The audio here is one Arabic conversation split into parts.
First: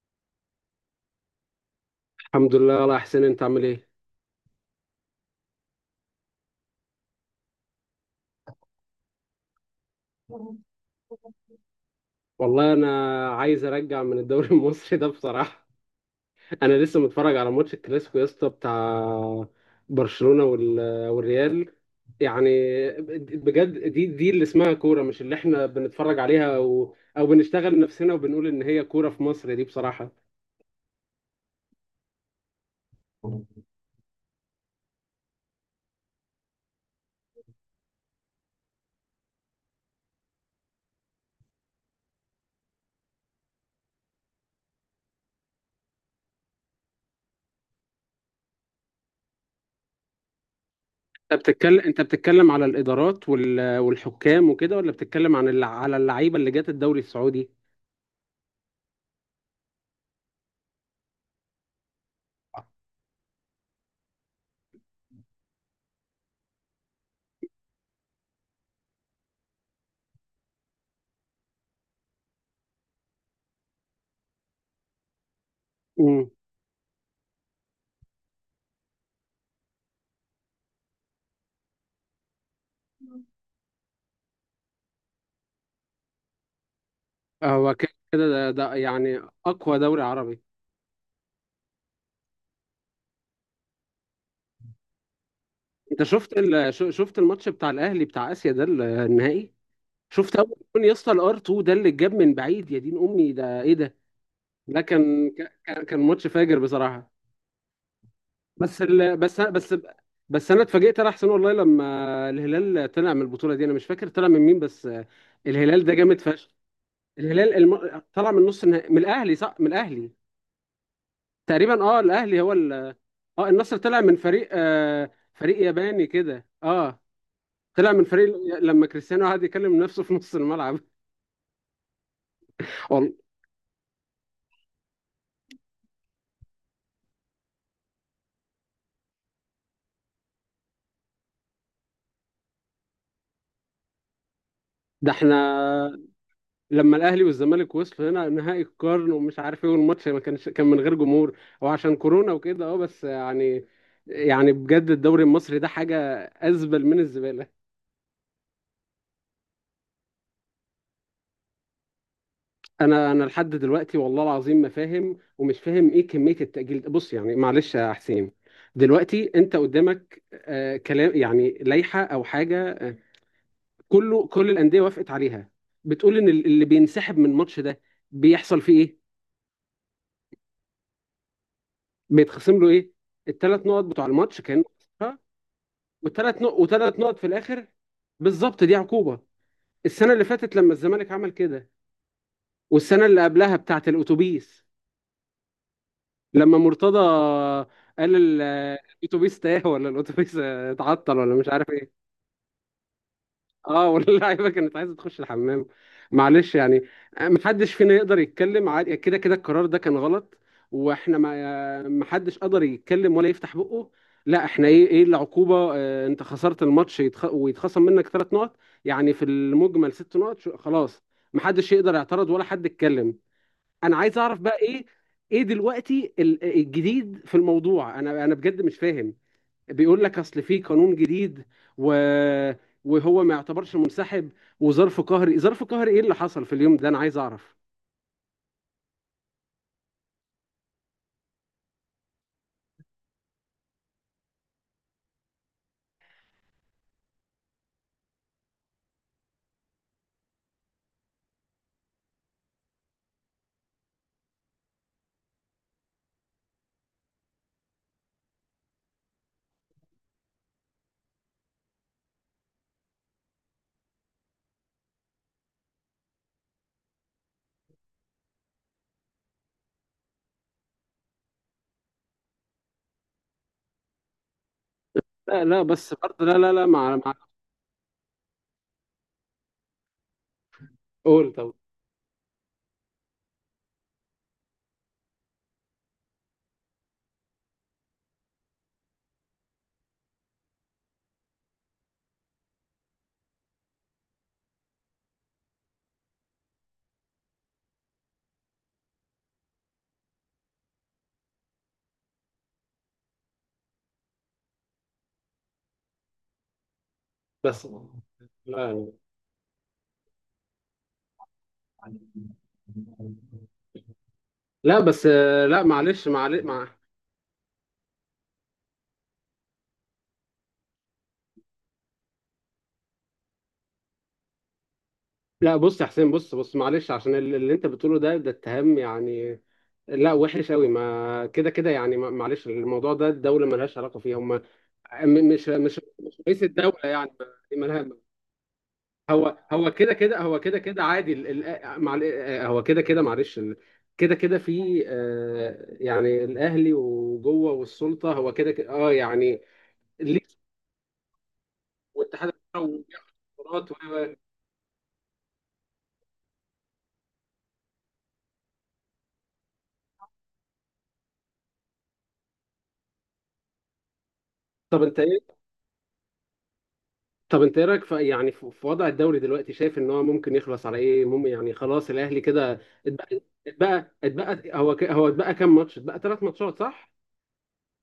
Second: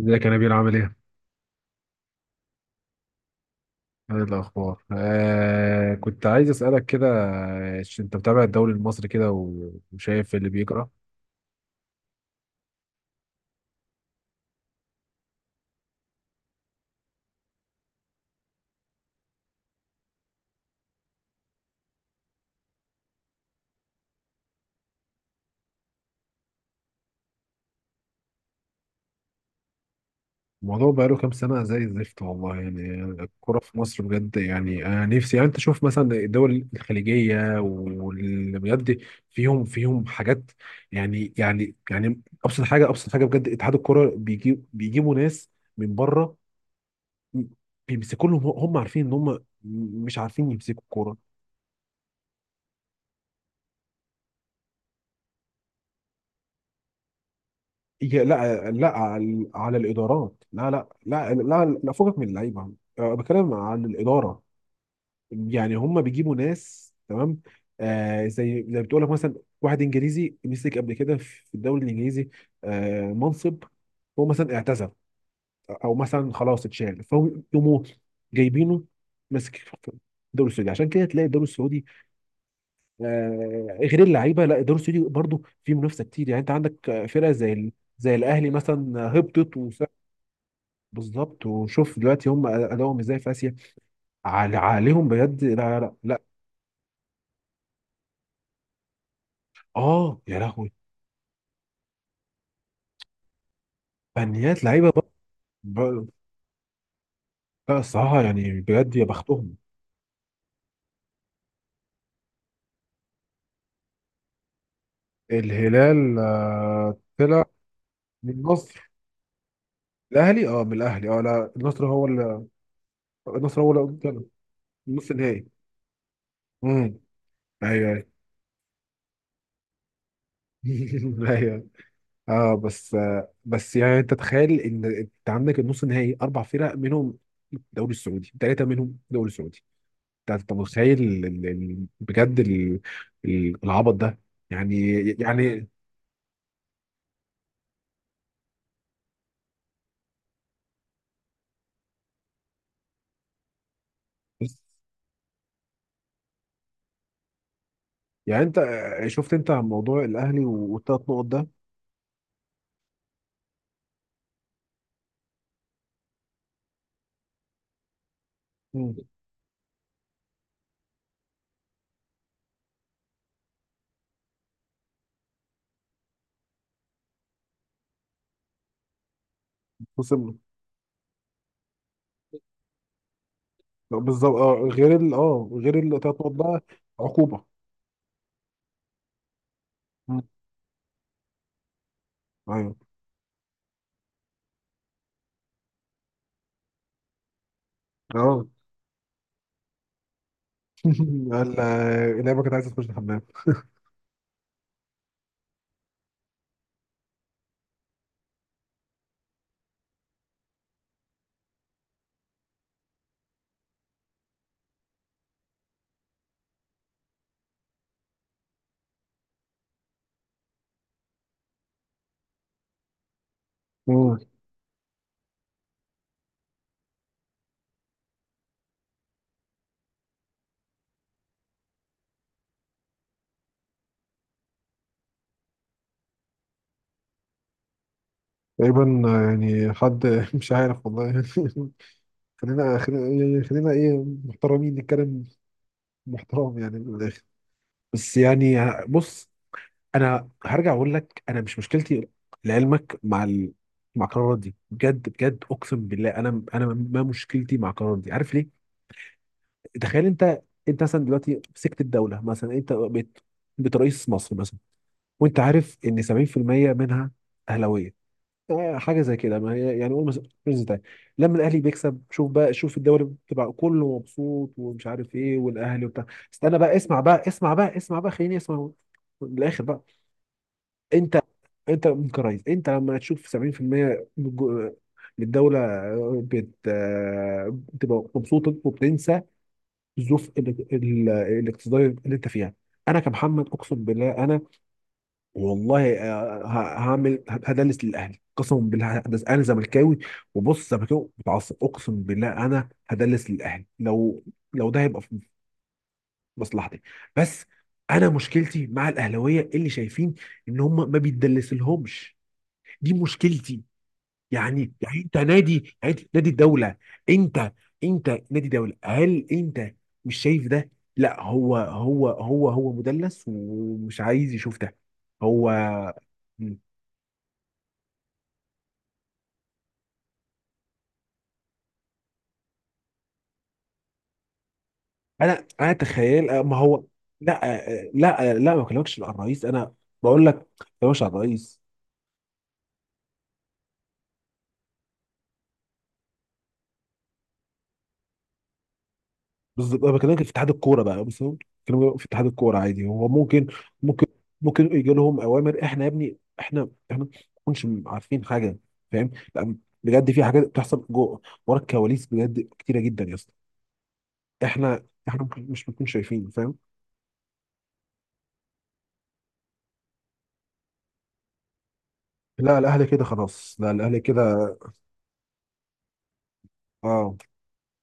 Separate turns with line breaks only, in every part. ازيك يا نبيل؟ عامل ايه؟
الحمد لله والله يا حسين، انت عامل ايه؟
ايه الاخبار؟ كنت عايز اسالك كده، انت متابع الدوري المصري كده وشايف اللي
مم.
بيجرى؟
والله انا عايز ارجع من الدوري المصري ده بصراحه. انا لسه متفرج على ماتش الكلاسيكو يا اسطى، بتاع برشلونه والريال، يعني. بجد، دي اللي اسمها كوره، مش اللي احنا بنتفرج عليها او بنشتغل نفسنا وبنقول ان هي كوره في مصر، دي بصراحه.
الموضوع بقاله كام سنه زي الزفت والله. يعني الكوره في مصر بجد، يعني انا نفسي، يعني انت شوف مثلا الدول الخليجيه واللي بجد فيهم حاجات. يعني ابسط حاجه، بجد اتحاد الكوره بيجيبوا ناس من بره، بيمسكوا لهم، هم عارفين ان هم مش عارفين يمسكوا الكوره.
انت بتتكلم على الادارات والحكام وكده، ولا بتتكلم عن على اللعيبه اللي جت الدوري السعودي؟
لا لا، على على الادارات. لا لا لا لا، لا فوقك من اللعيبه. بتكلم عن الاداره، يعني هم بيجيبوا ناس تمام. آه زي بتقول لك مثلا، واحد انجليزي مسك قبل كده في الدوري الانجليزي، منصب، هو مثلا اعتزل، او
امم
مثلا خلاص اتشال، فهو يقوموا جايبينه ماسك في الدوري السعودي. عشان كده تلاقي الدوري السعودي، غير اللعيبه، لا الدوري السعودي برضه فيه منافسه كتير. يعني انت عندك، فرق زي
هو كده
زي
كده
الاهلي
ده
مثلا
يعني
هبطت.
اقوى دوري عربي.
بالظبط. وشوف دلوقتي هم ادائهم ازاي في اسيا. عليهم بجد. لا لا لا
انت
لا.
شفت شفت الماتش بتاع الاهلي بتاع اسيا ده، النهائي؟
اه
شفت
يا
اول
لهوي.
جون يا اسطى، الار 2 ده اللي اتجاب من بعيد؟ يا دين امي، ده ايه ده؟
فنيات
ده
لعيبه بقى.
كان
بقى-
ماتش فاجر بصراحه.
لا الصراحه يعني
بس
بجد يا
ال... بس
بختهم.
بس بس انا اتفاجئت، انا احسن والله، لما الهلال طلع من البطوله دي. انا مش فاكر طلع من مين، بس الهلال ده
الهلال
جامد فشخ.
آه، طلع
الهلال طلع
من
من نص النهائي
النصر.
من الاهلي، صح؟ من الاهلي،
الاهلي اه من الاهلي، لا
تقريبا،
النصر
اه،
هو
الاهلي
اللي،
هو ال اه
النصر هو
النصر
اللي
طلع من
طلع
فريق،
نص النهائي.
فريق ياباني كده،
امم.
اه.
ايوه
طلع من
ايوه.
فريق لما كريستيانو قعد يكلم نفسه في نص الملعب.
ايوه. اه بس
والله،
بس يعني انت تخيل ان انت عندك النص النهائي اربع فرق منهم، الدوري السعودي، ثلاثه منهم الدوري السعودي. انت متخيل بجد ال- العبط ده. يعني
ده احنا
يعني
لما الاهلي والزمالك وصلوا هنا نهائي القرن ومش عارف ايه، والماتش ما كانش، كان من غير جمهور. هو عشان كورونا وكده، اه، بس يعني، يعني بجد الدوري المصري ده حاجة أزبل من الزبالة.
يعني. انت شفت انت عن موضوع الاهلي والثلاث نقط ده؟
انا لحد دلوقتي والله العظيم ما فاهم، ومش فاهم ايه كميه التاجيل ده. بص يعني، معلش يا حسين،
مم.
دلوقتي انت قدامك كلام يعني، لائحه او حاجه كله، كل الانديه وافقت عليها، بتقول ان اللي بينسحب من الماتش ده بيحصل فيه ايه؟
خصم.
بيتخصم له ايه؟ الثلاث نقط بتوع
بالظبط.
الماتش
اه
كان،
غير ال اه غير الثلاث نقط
والثلاث نقط،
بقى،
وثلاث نقط في
عقوبه.
الاخر. بالظبط، دي عقوبه. السنه
مم.
اللي فاتت لما الزمالك عمل كده،
ايوه.
والسنه اللي قبلها بتاعه الاتوبيس، لما مرتضى قال
اه.
الاتوبيس تاه، ولا الاتوبيس اتعطل، ولا مش
ال-
عارف ايه.
اللعبه كانت عايزه تخش الحمام.
اه، واللعيبه كانت عايزه تخش الحمام. معلش يعني، محدش فينا يقدر يتكلم. عادي، كده كده القرار ده كان غلط، واحنا ما محدش قدر يتكلم ولا يفتح بقه. لا، احنا ايه العقوبه؟ انت خسرت الماتش، ويتخصم منك 3 نقط، يعني في المجمل 6 نقط. خلاص، محدش يقدر يعترض ولا حد يتكلم. انا
مم.
عايز اعرف بقى ايه، ايه دلوقتي الجديد في الموضوع؟ انا بجد مش فاهم. بيقول لك اصل في قانون جديد، و وهو ما يعتبرش منسحب وظرف قهري. ظرف قهري ايه اللي حصل في اليوم ده؟ انا عايز اعرف.
تقريبا. يعني حد مش عارف والله. خلينا ايه محترمين نتكلم، محترم يعني من الاخر. بس يعني، بص. انا هرجع اقول لك: انا مش مشكلتي لعلمك مع ال... مع القرارات دي بجد، بجد، اقسم بالله، انا ما مشكلتي مع القرارات دي. عارف ليه؟ تخيل انت. انت مثلا دلوقتي مسكت الدوله مثلا، انت بقيت رئيس مصر مثلا. وانت عارف ان 70% منها اهلاويه، حاجه زي كده. ما هي يعني قول مثلا رز تاني. لما الاهلي بيكسب، شوف بقى، شوف الدوري بتبقى كله مبسوط، ومش عارف ايه،
لا لا،
والاهلي
بس
وبتاع.
برضه، لا لا
استنى
لا،
بقى،
مع
اسمع
مع
بقى اسمع بقى اسمع بقى خليني اسمع، من الاخر بقى. انت
قول طب.
انت من كرايز. انت لما تشوف 70% من الجو- من الدولة بت... بتبقى مبسوطة وبتنسى الظروف الاقتصادية اللي انت فيها. انا كمحمد اقسم بالله انا، والله، هعمل، هدلس للاهلي قسما بالله، هدلس. انا زملكاوي، وبص، زملكاوي متعصب، اقسم بالله انا هدلس للاهلي لو ده هيبقى في مصلحتي. بس
بس،
انا مشكلتي
لا
مع الاهلاويه اللي شايفين ان هم ما بيتدلسلهمش. دي مشكلتي. يعني
لا،
يعني
بس
انت
آه، لا،
نادي
معلش معلش
الدوله. انت انت نادي دوله، هل انت مش شايف ده؟ لا، هو مدلس ومش عايز يشوف ده هو.
لا، بص يا حسين، بص
مم.
معلش، عشان اللي انت بتقوله ده، اتهام يعني، لا وحش قوي. ما كده كده يعني، ما- معلش، الموضوع ده الدوله ملهاش علاقه فيه، هم م-
انا
مش
انا
مش مش
تخيل
رئيس
ما
الدوله
هو،
يعني، ما-
لا
مالها.
لا لا، ما بكلمكش عن
هو
الرئيس
هو
انا.
كده كده،
بقول لك
هو
ما
كده كده
بكلمكش عن
عادي،
الرئيس.
هو كده كده، معلش كده كده في، يعني الاهلي وجوه والسلطه، هو كده كده، اه، يعني،
بالظبط، انا
ليه؟
بكلمك في اتحاد الكوره بقى. بس هو، بكلمك في اتحاد
والاتحاد
الكوره عادي. هو ممكن ممكن
والقرارات.
ممكن يجي لهم اوامر. احنا يا ابني، احنا ما نكونش عارفين حاجه، فاهم؟ لا، بجد في حاجات بتحصل جوه ورا الكواليس بجد كتيره جدا يا اسطى.
طب
احنا
انت
احنا
ايه
ممكن، مش بنكون شايفين، فاهم؟
طب انت ايه رايك في، يعني في وضع الدوري دلوقتي؟ شايف ان هو ممكن يخلص على ايه؟ مم، يعني خلاص الاهلي
لا
كده
الاهلي كده
اتبقى،
خلاص. لا
اتبقى
الاهلي كده.
اتبقى هو ك- هو اتبقى كام ماتش؟ اتبقى 3 ماتشات، صح؟
اه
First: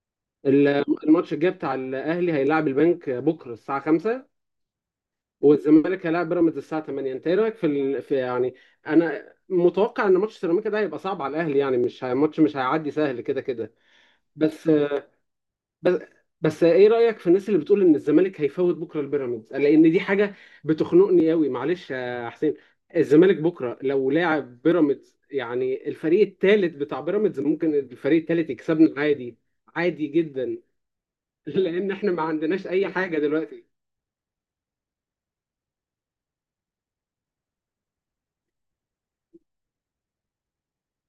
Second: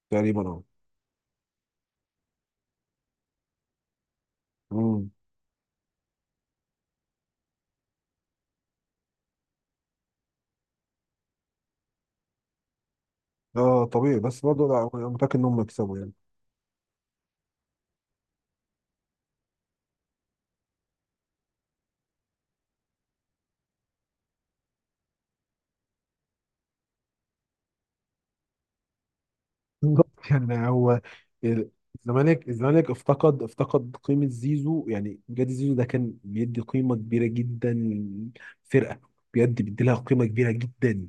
تقريبا اه.
ال- الماتش الجاي بتاع الاهلي هيلاعب البنك بكره الساعه 5،
امم.
والزمالك هيلاعب بيراميدز الساعه 8. انت ايه رايك في يعني، انا متوقع ان ماتش سيراميكا ده هيبقى صعب على الاهلي. يعني مش هي... ماتش مش هيعدي سهل كده كده.
اه طبيعي، بس برضه
بس
لا، انا متاكد انهم يكسبوا
بس
يعني.
بس ايه رأيك في الناس اللي بتقول ان الزمالك هيفوت بكره البيراميدز، لان دي حاجة بتخنقني قوي. معلش يا حسين، الزمالك بكره لو لاعب بيراميدز يعني الفريق الثالث بتاع بيراميدز، ممكن الفريق الثالث يكسبنا عادي، عادي
بالظبط.
جدا.
يعني هو ال-
لان احنا ما
الزمالك.
عندناش اي حاجة دلوقتي.
افتقد قيمة زيزو. يعني بجد زيزو ده كان بيدي قيمة كبيرة جدا للفرقة، بجد بيدي لها قيمة كبيرة جدا.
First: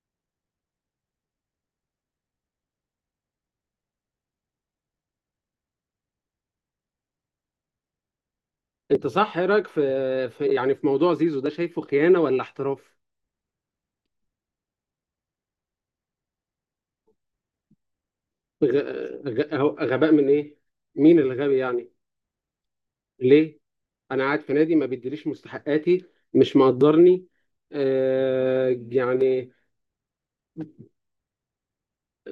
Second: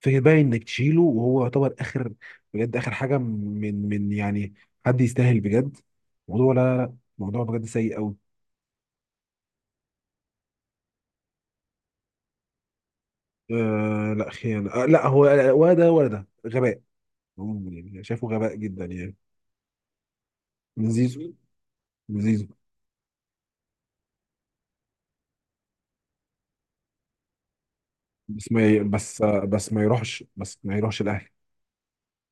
فكرة بقى انك تشيله وهو يعتبر اخر، بجد اخر حاجة من من يعني، حد يستاهل بجد موضوع. لا لا لا، موضوع بجد سيء قوي.
انت صح، ايه رأيك في يعني في موضوع زيزو ده؟ شايفه خيانة ولا احتراف؟
آه لا، خيانة. آه لا، هو ولا ده ولا ده، غباء. يعني شايفه غباء
غ...
جدا يعني.
غباء من ايه؟
من
مين
زيزو.
اللي غبي يعني؟
من زيزو.
ليه؟ انا قاعد في نادي ما بيديليش مستحقاتي، مش مقدرني،
بس ما ي... بس
يعني.
بس ما يروحش، ما يروحش الاهلي.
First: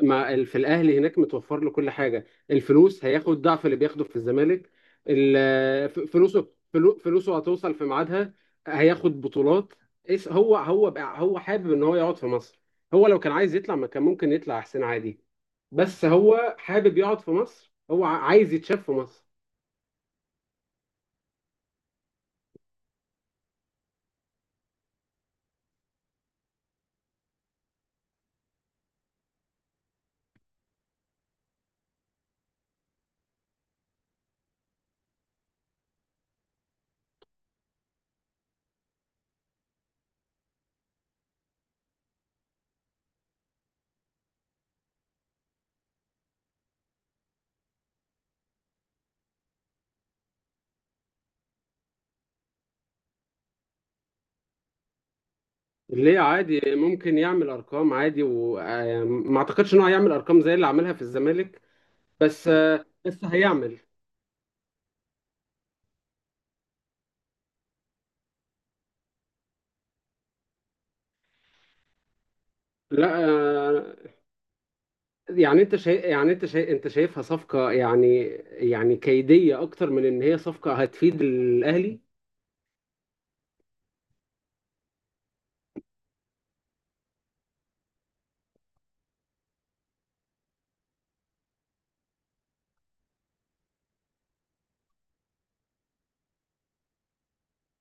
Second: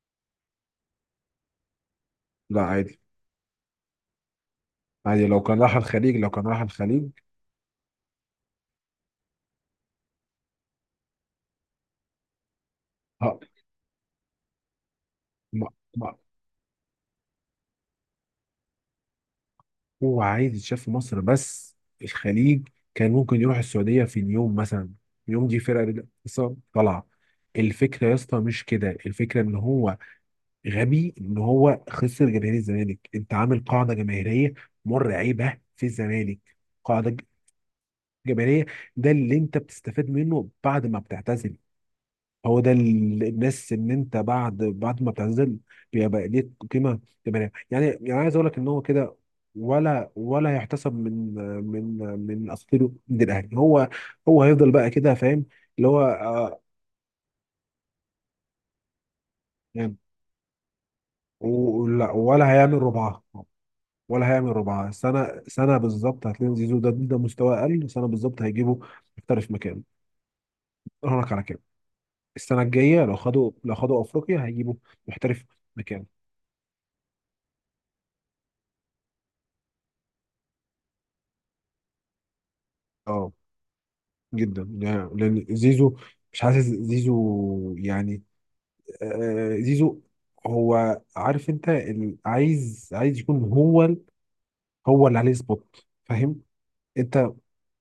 في الاهلي هناك متوفر له كل حاجه،
لا عادي،
الفلوس هياخد ضعف اللي بياخده في الزمالك.
عادي. لو كان راح الخليج،
فلوسه هتوصل في ميعادها، هياخد بطولات. هو حابب ان هو يقعد في مصر. هو لو كان
ه...
عايز يطلع، ما كان ممكن يطلع احسن عادي؟
ما...
بس
ما...
هو حابب يقعد في مصر، هو عايز يتشاف في مصر.
هو عايز يتشاف في مصر بس. الخليج كان ممكن يروح السعوديه في اليوم مثلا، يوم دي فرقه لسه طالعه. الفكره يا اسطى مش كده. الفكره ان هو غبي، ان هو خسر جماهير الزمالك. انت عامل قاعده جماهيريه مرعبه في الزمالك، قاعده ج- جماهيريه. ده اللي انت بتستفاد منه بعد ما بتعتزل. هو ده الناس. ان انت بعد ما بتعتزل بيبقى ليك قيمه. تبقى يعني، يعني عايز اقول لك ان هو كده، ولا يحتسب من من اساطيره من الاهلي. هو هو هيفضل بقى كده فاهم، اللي هو
ليه؟ عادي
آه،
ممكن يعمل ارقام، عادي، وما اعتقدش ان هو
يعني.
هيعمل ارقام زي اللي عملها في الزمالك،
ولا
بس
هيعمل
آه،
ربعها.
بس هيعمل.
ولا هيعمل ربعها. سنه سنه بالظبط هتلاقي زيزو ده، ده مستوى اقل. سنه بالظبط هيجيبه محترف مكانه. اقول لك على كده، السنه الجايه،
لا،
لو خدوا افريقيا هيجيبوا محترف
يعني انت شايف
مكانه.
يعني انت شايف انت شايفها صفقة، يعني يعني كيدية، اكتر من ان هي صفقة هتفيد الاهلي؟
اه جدا يعني، لان زيزو، مش حاسس زيزو يعني، زيزو هو عارف، انت عايز، يكون هو هو اللي عليه سبوت، فاهم؟ انت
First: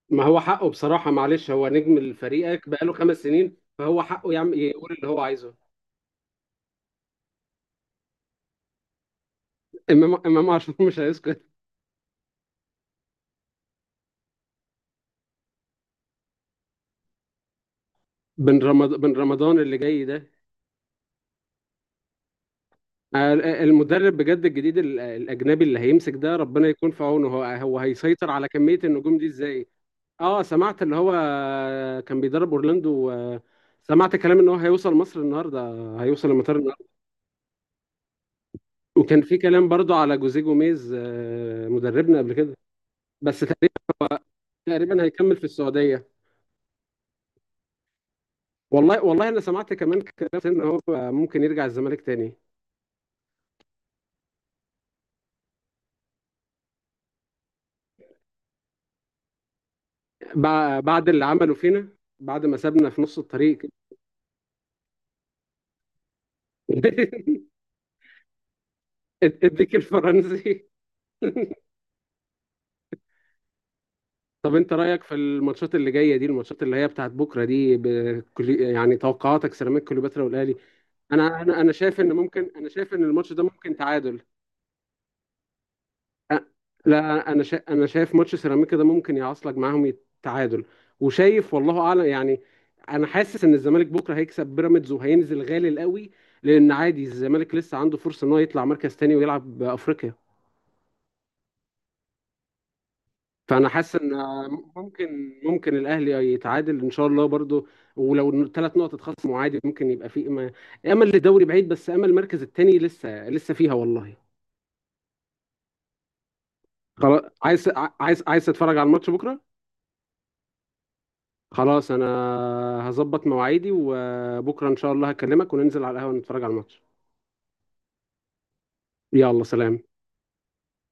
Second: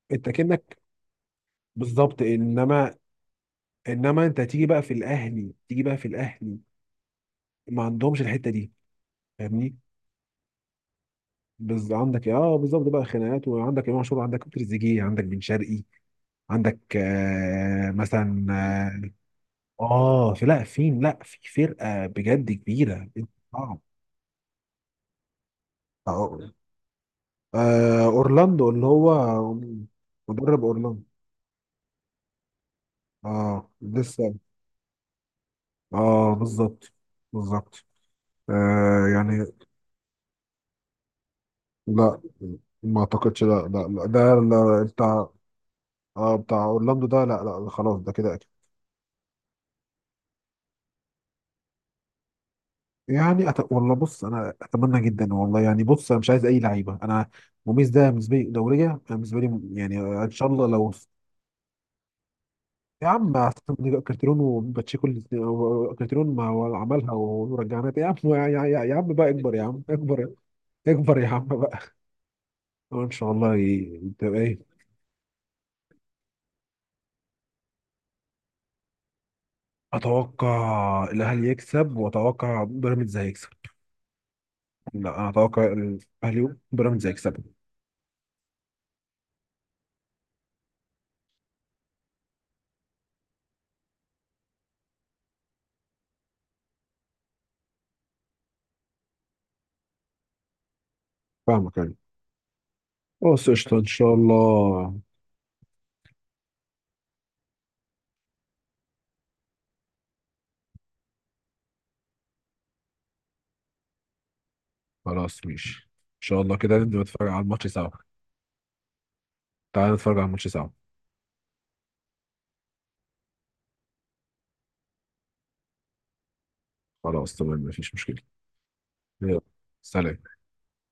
ما
انت
هو حقه
كأنك
بصراحة، معلش، هو نجم
بالظبط.
فريقك بقاله
انما
5 سنين، فهو
انما
حقه
انت
يعمل
تيجي بقى في
يقول اللي هو
الاهلي،
عايزه.
ما عندهمش الحتة دي، فاهمني؟
امام عاشور مش هيسكت.
بز عندك اه بالظبط بقى خناقات، وعندك امام عاشور، عندك تريزيجيه، عندك بن شرقي، عندك آه مثلا
بن رمضان اللي
آه،
جاي
اه
ده،
في، لا في، لا في فرقه بجد كبيره. اه
المدرب بجد الجديد، الاجنبي اللي هيمسك ده،
آه،
ربنا يكون في عونه. هو هيسيطر على
اورلاندو
كميه
اللي هو
النجوم دي ازاي؟ اه،
مدرب
سمعت اللي
اورلاندو.
هو كان بيدرب اورلاندو،
اه
سمعت
لسه.
كلام ان هو هيوصل مصر النهارده، هيوصل
اه
المطار النهارده.
بالظبط. بالظبط،
وكان في
يعني.
كلام برضو على جوزيه جوميز، مدربنا
لا
قبل كده،
ما
بس
اعتقدش. لا
تقريبا
لا لا، ده لا
تقريبا
بتاع،
هيكمل في السعوديه.
اه بتاع اورلاندو ده، لا لا، خلاص ده كده أكيد.
والله والله انا سمعت كمان كلام ان هو ممكن يرجع الزمالك تاني،
يعني والله بص، انا اتمنى جدا والله. يعني بص، انا مش عايز اي لعيبه انا. موميز ده بالنسبه لي دوريه انا، بالنسبه لي يعني ان شاء الله لو.
بعد اللي عمله فينا، بعد ما سابنا في
يا
نص
عم
الطريق.
أصل كارتيرون وباتشيكو كارتيرون، ما هو عملها ورجعنا تاني. يا عم يا عم بقى اكبر، يا
الديك
عم اكبر،
الفرنسي.
اكبر يا عم بقى. أه ان شاء الله تبقى
طب
ايه.
انت رأيك في الماتشات اللي جاية دي، الماتشات اللي هي بتاعت بكرة دي، يعني توقعاتك سيراميكا كليوباترا والأهلي.
اتوقع
انا
الاهلي
انا انا
يكسب
شايف ان ممكن
واتوقع
انا شايف ان
بيراميدز
الماتش ده
هيكسب.
ممكن تعادل.
لا انا اتوقع
أ-
الاهلي وبيراميدز
لا،
هيكسب.
انا شايف ماتش سيراميكا ده ممكن يعصلك معاهم تعادل، وشايف والله اعلم يعني. انا حاسس ان الزمالك بكرة هيكسب بيراميدز وهينزل غالي قوي، لان عادي الزمالك لسه عنده فرصة ان هو يطلع مركز تاني ويلعب بأفريقيا.
فاهمك يعني. بص
فانا
قشطة ان
حاسس ان
شاء الله.
ممكن الاهلي يتعادل ان شاء الله برضو، ولو 3 نقط اتخصموا عادي ممكن يبقى في امل، امل للدوري بعيد، بس امل المركز الثاني لسه فيها والله.
خلاص ماشي ان شاء الله، كده نبدأ
خلاص،
نتفرج على الماتش
عايز
سوا.
عايز عايز تتفرج على الماتش بكره؟
تعال نتفرج على الماتش سوا.
خلاص، انا هظبط مواعيدي وبكره ان شاء الله هكلمك وننزل على القهوه نتفرج على الماتش.
خلاص تمام، مفيش مشكلة. يلا
يلا سلام.
سلام.